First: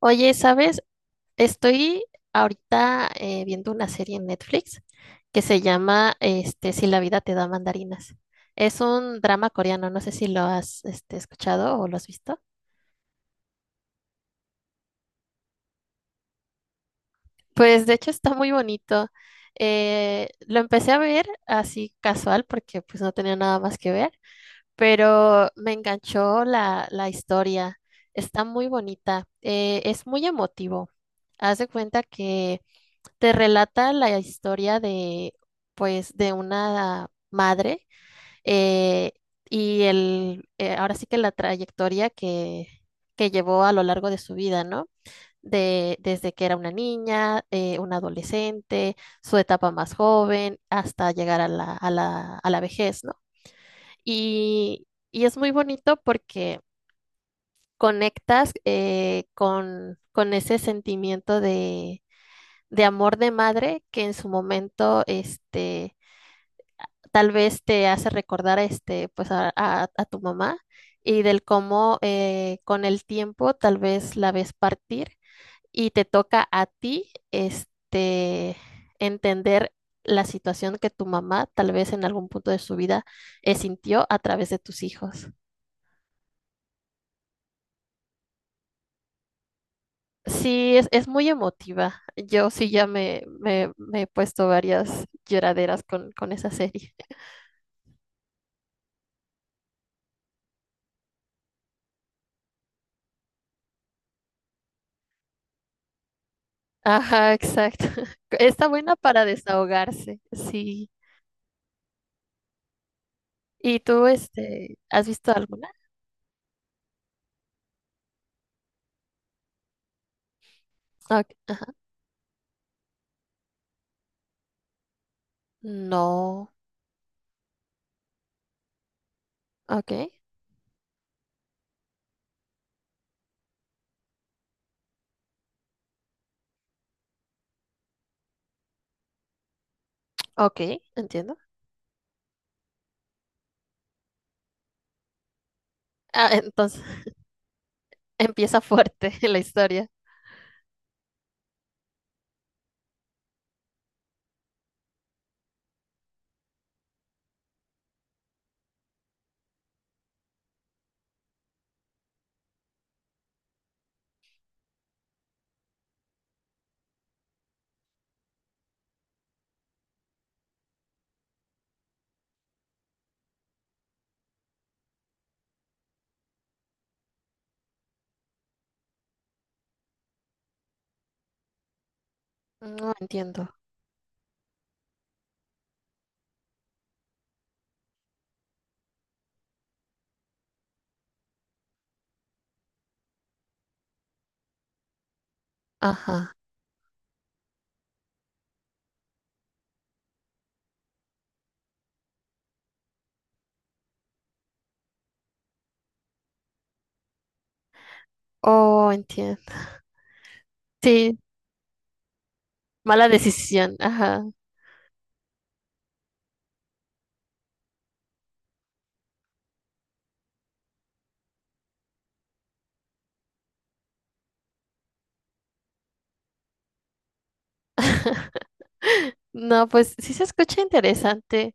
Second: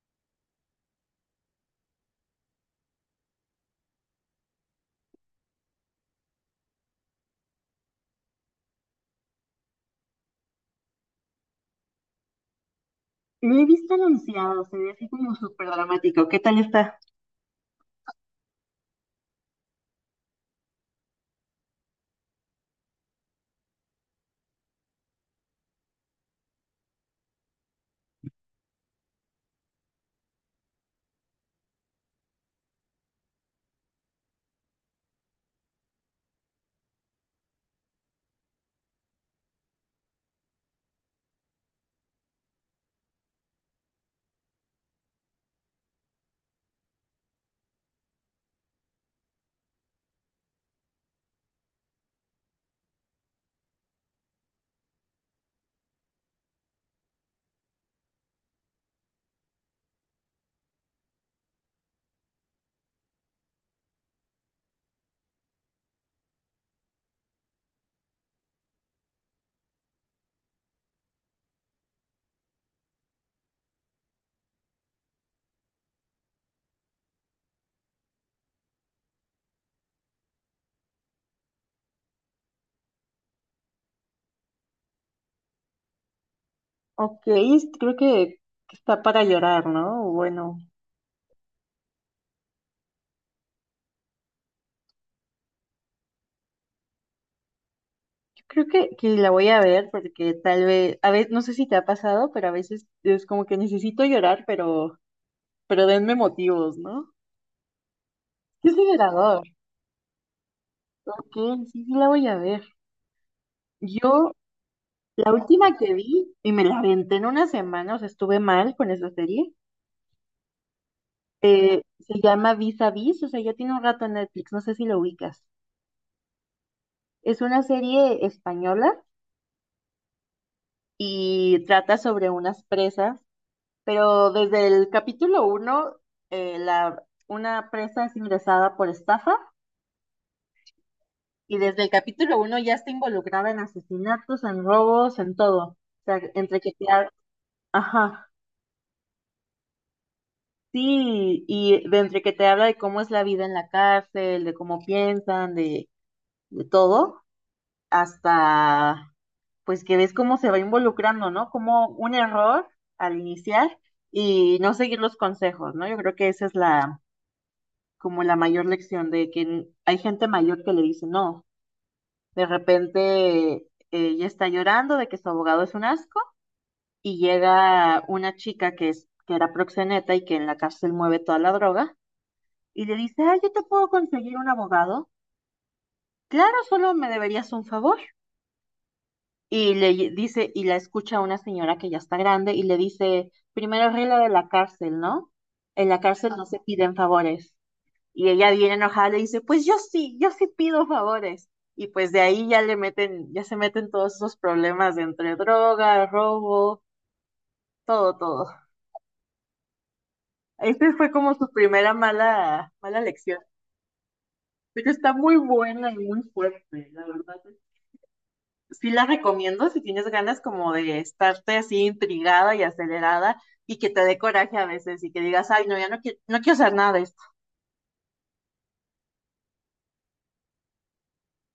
Oye, ¿sabes? Estoy ahorita viendo una serie en Netflix que se llama Si la vida te da mandarinas. Es un drama coreano, no sé si lo has escuchado o lo has visto. Lo he visto anunciado, se ve así como súper dramático. ¿Qué tal está? Pues de hecho está muy bonito. Lo empecé a ver así casual porque pues no tenía nada más que ver, pero me enganchó la historia. Está muy bonita. Es muy emotivo. Haz de cuenta que te relata la historia de, pues, de una madre eh, y ahora sí que la trayectoria que llevó a lo largo de su vida, ¿no? Desde que era una niña, una adolescente, su etapa más joven, hasta llegar a a la vejez, ¿no? Y es muy bonito porque conectas con ese sentimiento de amor de madre que en su momento, tal vez te hace recordar, pues a tu mamá y del cómo con el tiempo tal vez la ves partir y te toca a ti, entender la situación que tu mamá tal vez en algún punto de su vida sintió a través de tus hijos. Ok, creo que está para llorar, ¿no? Bueno, Sí, es muy emotiva. Yo sí ya me he puesto varias lloraderas con esa serie. yo creo que la voy a ver porque tal vez, a veces, no sé si te ha pasado, pero a veces es como que necesito llorar, pero denme motivos, ¿no? Ajá, exacto. Está Es buena para liberador. desahogarse, sí. Ok, sí, sí la voy a ver. ¿Y tú, Yo, este, has visto la alguna? última que vi, y me la aventé en una semana, o sea, estuve mal con esa serie, Ok, ajá. Se llama Vis a Vis, o sea, ya tiene un rato en Netflix, no sé si lo ubicas. No, Es una serie española ok, y trata sobre unas presas, pero desde el capítulo 1, una presa es ingresada por estafa ok, entiendo. y desde el capítulo 1 ya está involucrada en asesinatos, en robos, en todo. O sea, Ah, entre que entonces te ha- Ajá, empieza fuerte la historia. sí, y de entre que te habla de cómo es la vida en la cárcel, de cómo piensan, de todo, hasta pues que ves cómo se va involucrando, ¿no? Como un error al iniciar y no seguir los consejos, ¿no? Yo creo que esa es la, como la mayor lección de que hay gente mayor que le dice, no, de repente ella está llorando de que su abogado es un asco y llega una chica que era proxeneta y que en la cárcel mueve toda la droga y No le dice, ah, entiendo. yo te puedo conseguir un abogado. Claro, solo me deberías un favor. Y le dice, y la escucha una señora que ya está grande y le dice, primera regla de la cárcel, ¿no? En la Ajá. cárcel no se piden favores. Y ella bien enojada le dice, pues yo sí, yo sí pido favores. Y pues de ahí ya se meten todos esos problemas de entre droga, robo, todo, todo. Oh, entiendo. Este fue Sí, como su primera mala, mala mala lección. decisión. Ajá. Pero está muy buena y muy fuerte, la verdad. Sí la recomiendo si tienes ganas como de estarte así intrigada y acelerada y que te dé coraje a veces y que digas, ay, no, ya no quiero, no quiero hacer nada de esto. No, pues sí se escucha interesante.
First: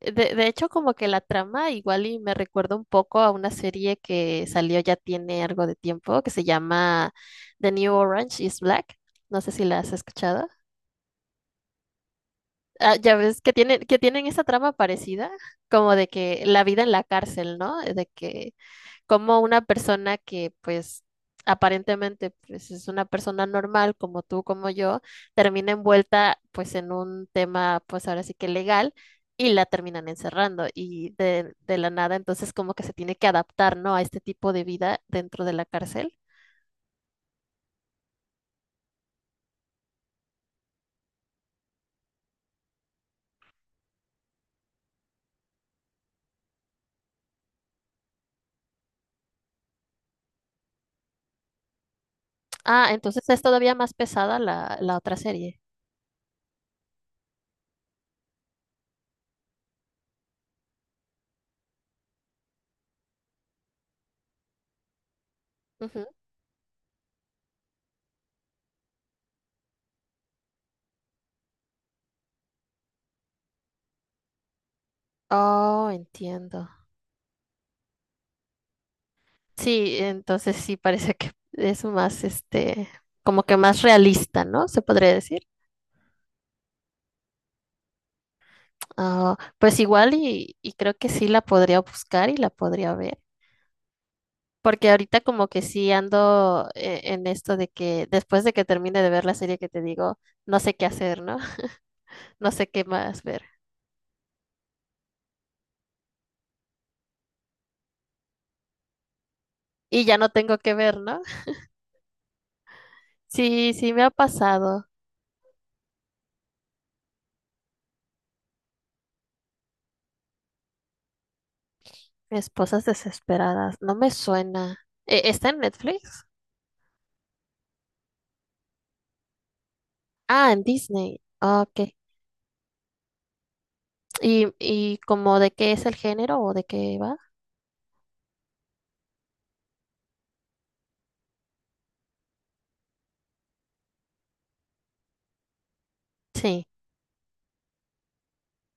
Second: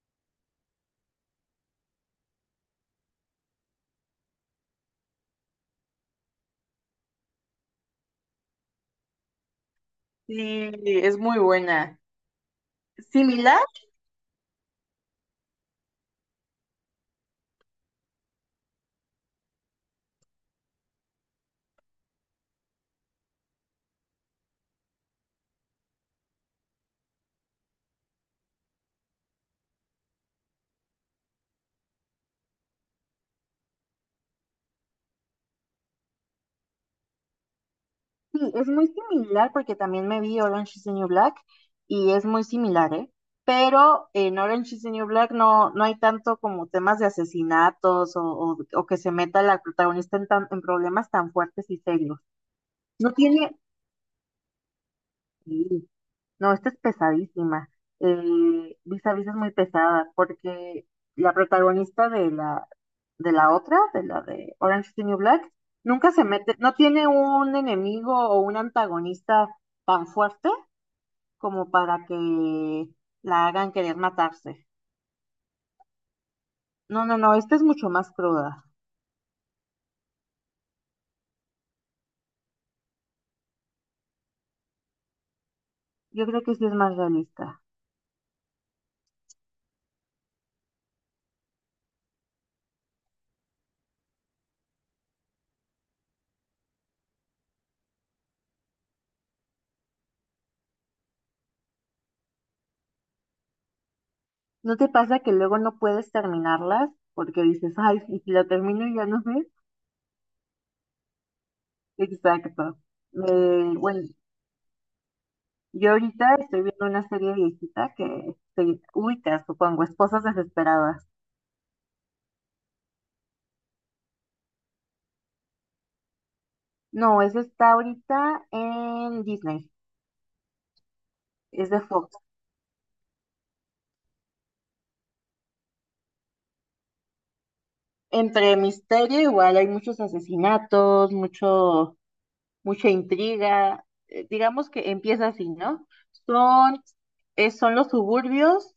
De hecho, como que la trama igual y me recuerda un poco a una serie que salió ya tiene algo de tiempo, que se llama The New Orange is Black. No sé si la has escuchado. Sí, es muy buena. Ah, ya ves que Similar, que tienen esa trama parecida, como de que la vida en la cárcel, ¿no? De que como una persona que pues aparentemente pues, es una persona normal como tú, como yo, termina envuelta pues en un tema pues ahora sí que legal y la terminan encerrando y de la nada entonces como que se tiene que adaptar, ¿no? A este tipo de vida dentro de la cárcel. sí, es muy similar porque también me vi Orange is the New Black y es muy similar, ¿eh? Pero en Orange is the New Black no, no hay tanto como temas de asesinatos o que se meta la protagonista en, tan- en problemas tan fuertes y serios. Ah, No entonces es tiene, todavía más pesada la otra serie. sí, no, esta es pesadísima. Vis a Vis es muy pesada porque la protagonista de la, otra, de la de Orange is the New Black, Ujú. nunca se mete, no tiene un enemigo o un antagonista tan fuerte como para que la hagan querer matarse. Oh, entiendo. No, no, no, esta es mucho más cruda. Sí, entonces sí parece que es más, como que más realista, ¿no? Se podría decir. Yo creo que sí es más realista. Ah, pues igual y creo que sí la podría buscar y la podría ver, porque ahorita como que sí ando en esto de que después de que termine de ver la serie que te digo, no sé qué hacer, ¿no? No sé qué más ver. ¿No te pasa que luego no puedes terminarlas porque dices, ay, y si la termino y ya no sé? Y ya no tengo que ver, ¿no? Exacto. Sí, sí me Bueno, ha pasado. yo ahorita estoy viendo una serie viejita que se ubica, supongo, Esposas Desesperadas. Esposas desesperadas, no me suena. ¿Está en Netflix? No, esa está ahorita en Disney, Ah, en Disney. Ah, es ok. de Fox. Y como de qué es el género o de qué va? Entre misterio, igual hay muchos asesinatos, mucha intriga. Digamos que empieza así, ¿no? Sí, Son, son los suburbios.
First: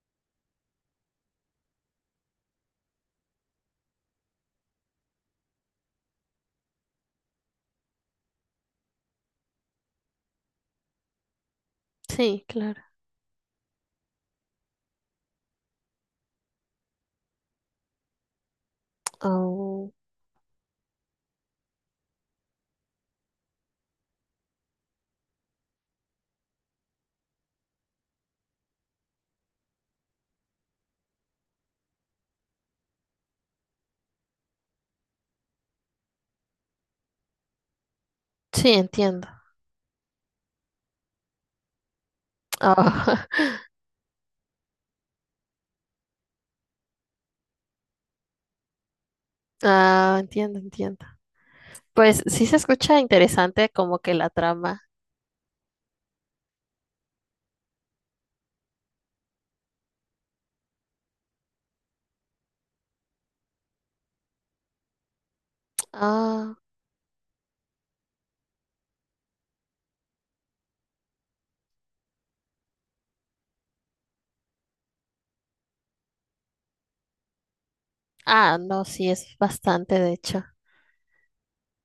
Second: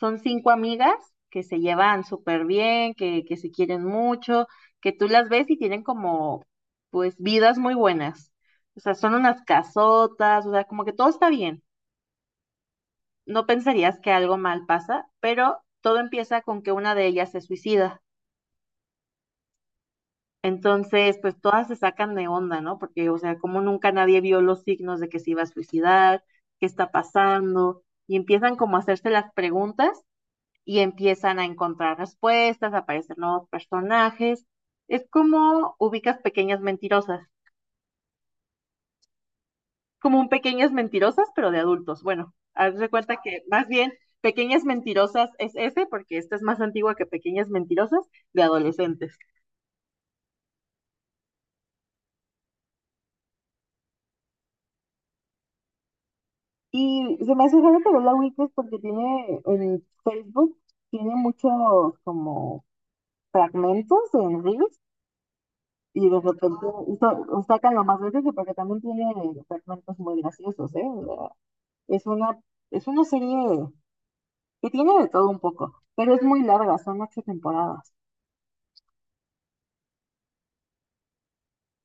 Son cinco amigas que se llevan súper bien, que se quieren mucho, que tú las ves y tienen como, pues, vidas muy buenas. O sea, son unas casotas, o sea, como que todo está bien. sí, claro. No pensarías que algo mal pasa, pero todo empieza con que una de ellas se suicida. Oh, Entonces, pues todas se sacan de onda, ¿no? Porque, o sea, como nunca nadie vio los signos de que se iba a suicidar, qué está pasando, y empiezan como a hacerse las preguntas y empiezan a encontrar respuestas, aparecen nuevos personajes. Es como ubicas pequeñas mentirosas, sí, entiendo. como un pequeñas mentirosas, pero de adultos. Bueno, haz de cuenta Oh, que más bien pequeñas mentirosas es ese, porque esta es más antigua que pequeñas mentirosas de adolescentes. ah, entiendo, entiendo. Pues sí se escucha interesante como que la trama. Y se me hace raro que la Wiki es porque tiene en Facebook, tiene muchos como fragmentos en Reels y de Ah, repente sa- sacan lo más veces porque también tiene fragmentos muy graciosos, ¿eh? Es una, es una serie que tiene de todo un poco, pero es muy larga, son ocho temporadas. ah, no, sí es bastante, de hecho.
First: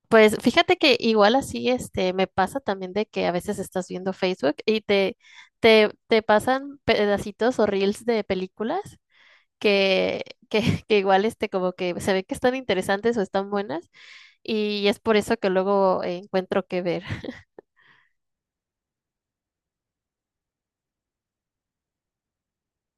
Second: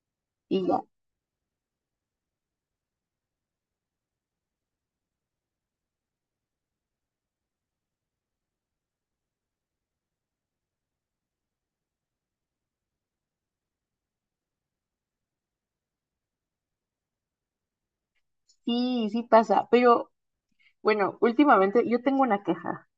Pues Y fíjate ya, que igual así este me pasa también de que a veces estás viendo Facebook y te pasan pedacitos o reels de películas que, que, que igual este como que se ve que están interesantes o están buenas y es por eso que luego encuentro que ver. sí, sí pasa. Pero bueno, últimamente yo tengo una queja.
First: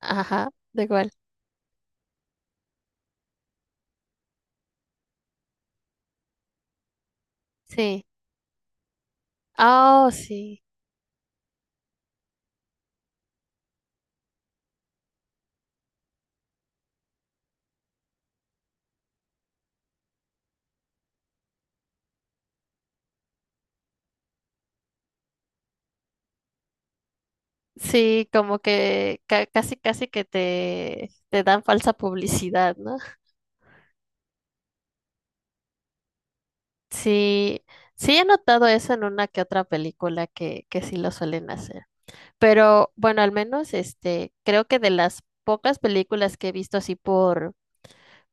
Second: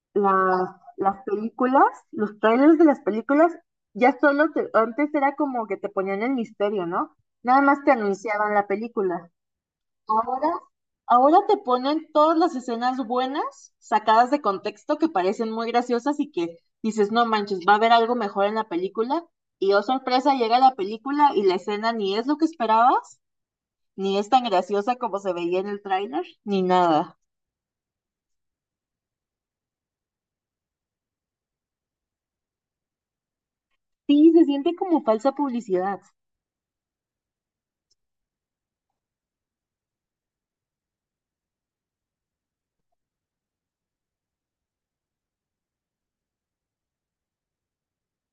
Ajá, Las, de igual. las películas, los trailers de las películas, ya solo antes era como que te ponían el misterio, ¿no? Nada más te Sí. anunciaban la película. Oh, Ahora, sí. ahora te ponen todas las escenas buenas, sacadas de contexto, que parecen muy graciosas y que dices, no manches, va a haber algo mejor en la película. Y oh sorpresa, llega la película y la escena ni es lo que esperabas, ni es tan graciosa como se veía en el tráiler, ni nada. Sí, como que casi que te dan falsa publicidad, ¿no? Sí, se siente como falsa publicidad. Sí, sí he notado eso en una que otra película que sí lo suelen hacer. Pero bueno, al menos este, creo que de las pocas películas que he visto así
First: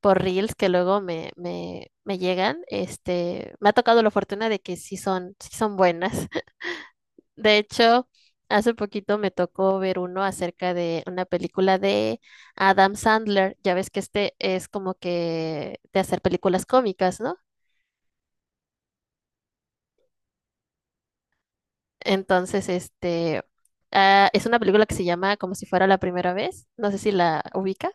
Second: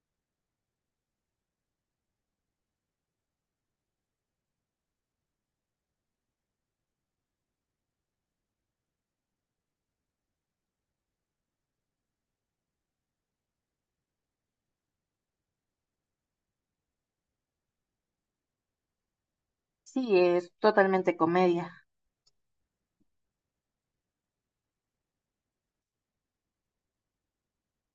por Reels que luego me llegan, este, me ha tocado la fortuna de que sí son buenas. De hecho, hace poquito me tocó ver uno acerca de una película de Adam Sandler. Ya ves que este es como que de hacer películas cómicas, ¿no? Sí, es totalmente comedia Entonces, este, ah, es una película que se llama Como si fuera la primera vez. No sé si la ubicas.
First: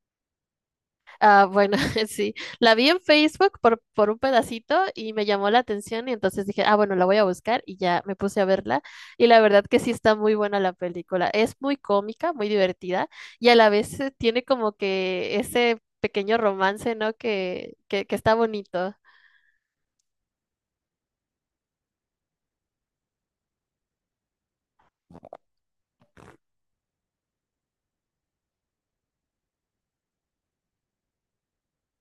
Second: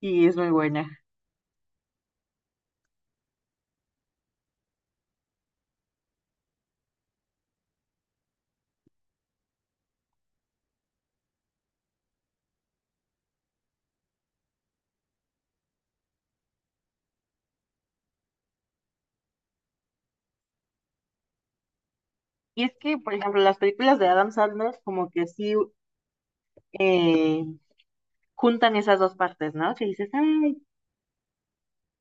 y es muy buena. Ah, bueno, sí. La vi en Facebook por un pedacito y me llamó la atención y entonces dije, ah, bueno, la voy a buscar y ya me puse a verla. Y la verdad que sí está muy buena la película. Es muy cómica, muy divertida y a la vez tiene como que ese pequeño romance, ¿no? Que está bonito. Y es que, por ejemplo, las películas de Adam Sandler como que sí eh, juntan esas dos partes, ¿no? Que dices, ay,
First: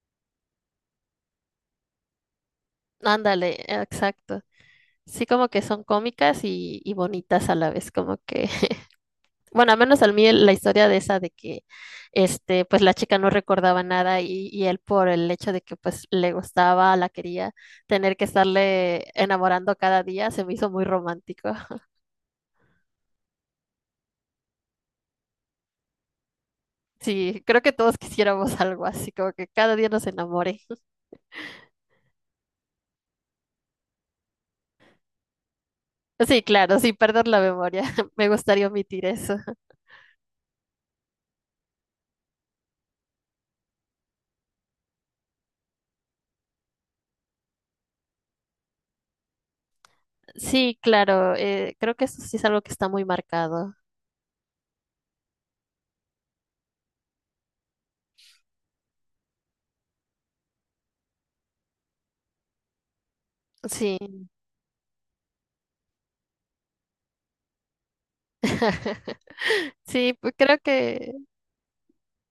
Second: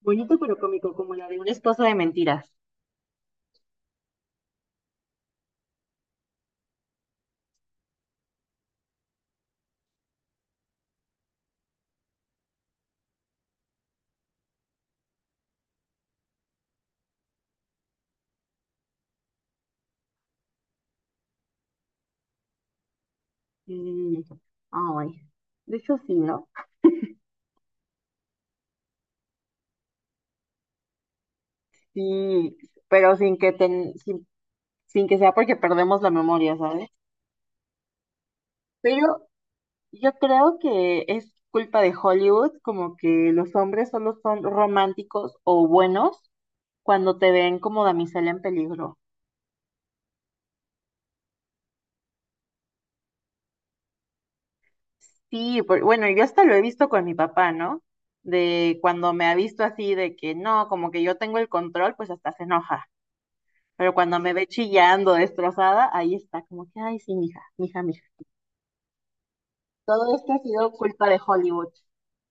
bonito pero cómico, como la de una esposa de mentiras. Ándale, exacto. Sí, como que son cómicas y bonitas a la vez, como que bueno, al menos al mí la historia de esa de que este, pues la chica no recordaba nada y, y él por el hecho de que pues le gustaba, la quería, tener que estarle enamorando cada día, se me hizo muy romántico. Mm, ay, de hecho sí, ¿no? Sí, creo que todos quisiéramos algo así, como que cada día nos enamore. Sí, pero sin que sea porque perdemos la Sí, memoria, claro, ¿sabes? sin perder la memoria. Me gustaría omitir Pero eso. yo creo que es culpa de Hollywood, como que los hombres solo son románticos o buenos cuando te ven como damisela en peligro. Sí, claro, creo que eso sí es algo que está muy marcado. Sí, bueno, yo hasta lo he visto con mi papá, ¿no? De cuando me ha visto así, de que no, como que yo tengo el control, pues hasta se enoja. Pero cuando Sí. me ve chillando, destrozada, ahí está, como que, ay, sí, mija, mija, mija. Todo Sí, esto pues ha creo sido culpa que de Hollywood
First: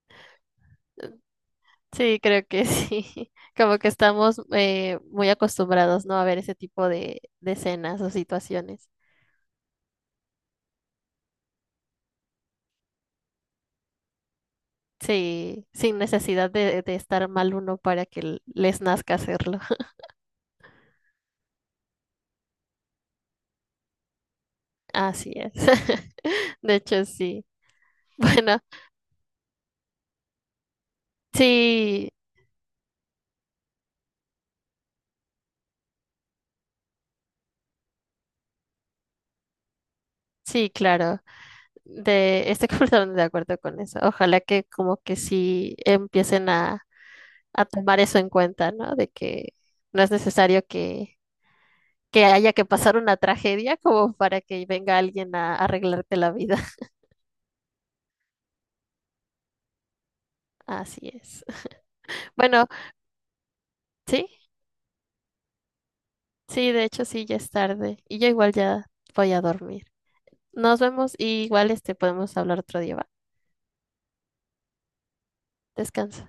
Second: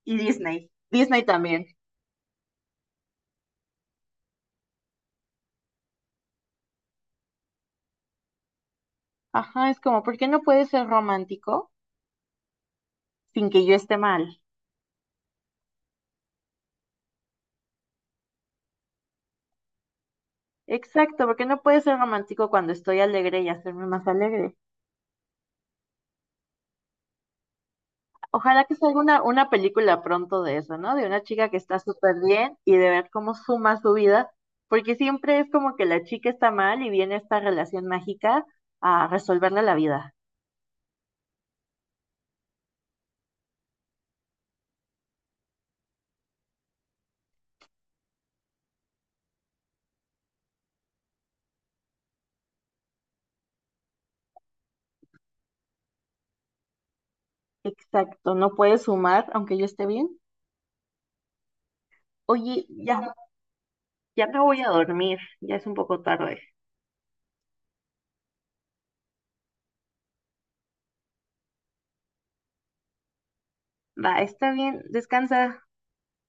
y Disney. Disney también. sí, creo que sí. Como que estamos muy acostumbrados, ¿no? A ver ese tipo de escenas o situaciones. Ajá, es como, ¿por qué no puede ser romántico sin que yo esté mal? Sí, sin necesidad de estar mal uno para que les nazca hacerlo. Exacto, ¿por qué no puede ser romántico cuando estoy alegre y hacerme más alegre? Así es. De hecho, sí. Bueno, Ojalá que salga una película pronto de eso, ¿no? De una chica que está sí, súper bien y de ver cómo suma su vida, porque siempre es como que la chica está mal y viene esta relación mágica a resolverle la vida. sí, claro. De, estoy completamente de acuerdo con eso. Ojalá que como que sí empiecen a tomar eso en cuenta, ¿no? De que no es necesario que haya que pasar una tragedia como para que venga alguien a arreglarte la vida. Exacto, no puedes sumar aunque yo esté bien. Así es. Oye, Bueno, ya, sí, ya me voy a dormir, ya es un poco tarde. sí, de hecho sí, ya es tarde y yo igual ya voy a dormir. Nos vemos y igual este podemos hablar otro día, ¿va? Va, está bien, descansa. Descansa.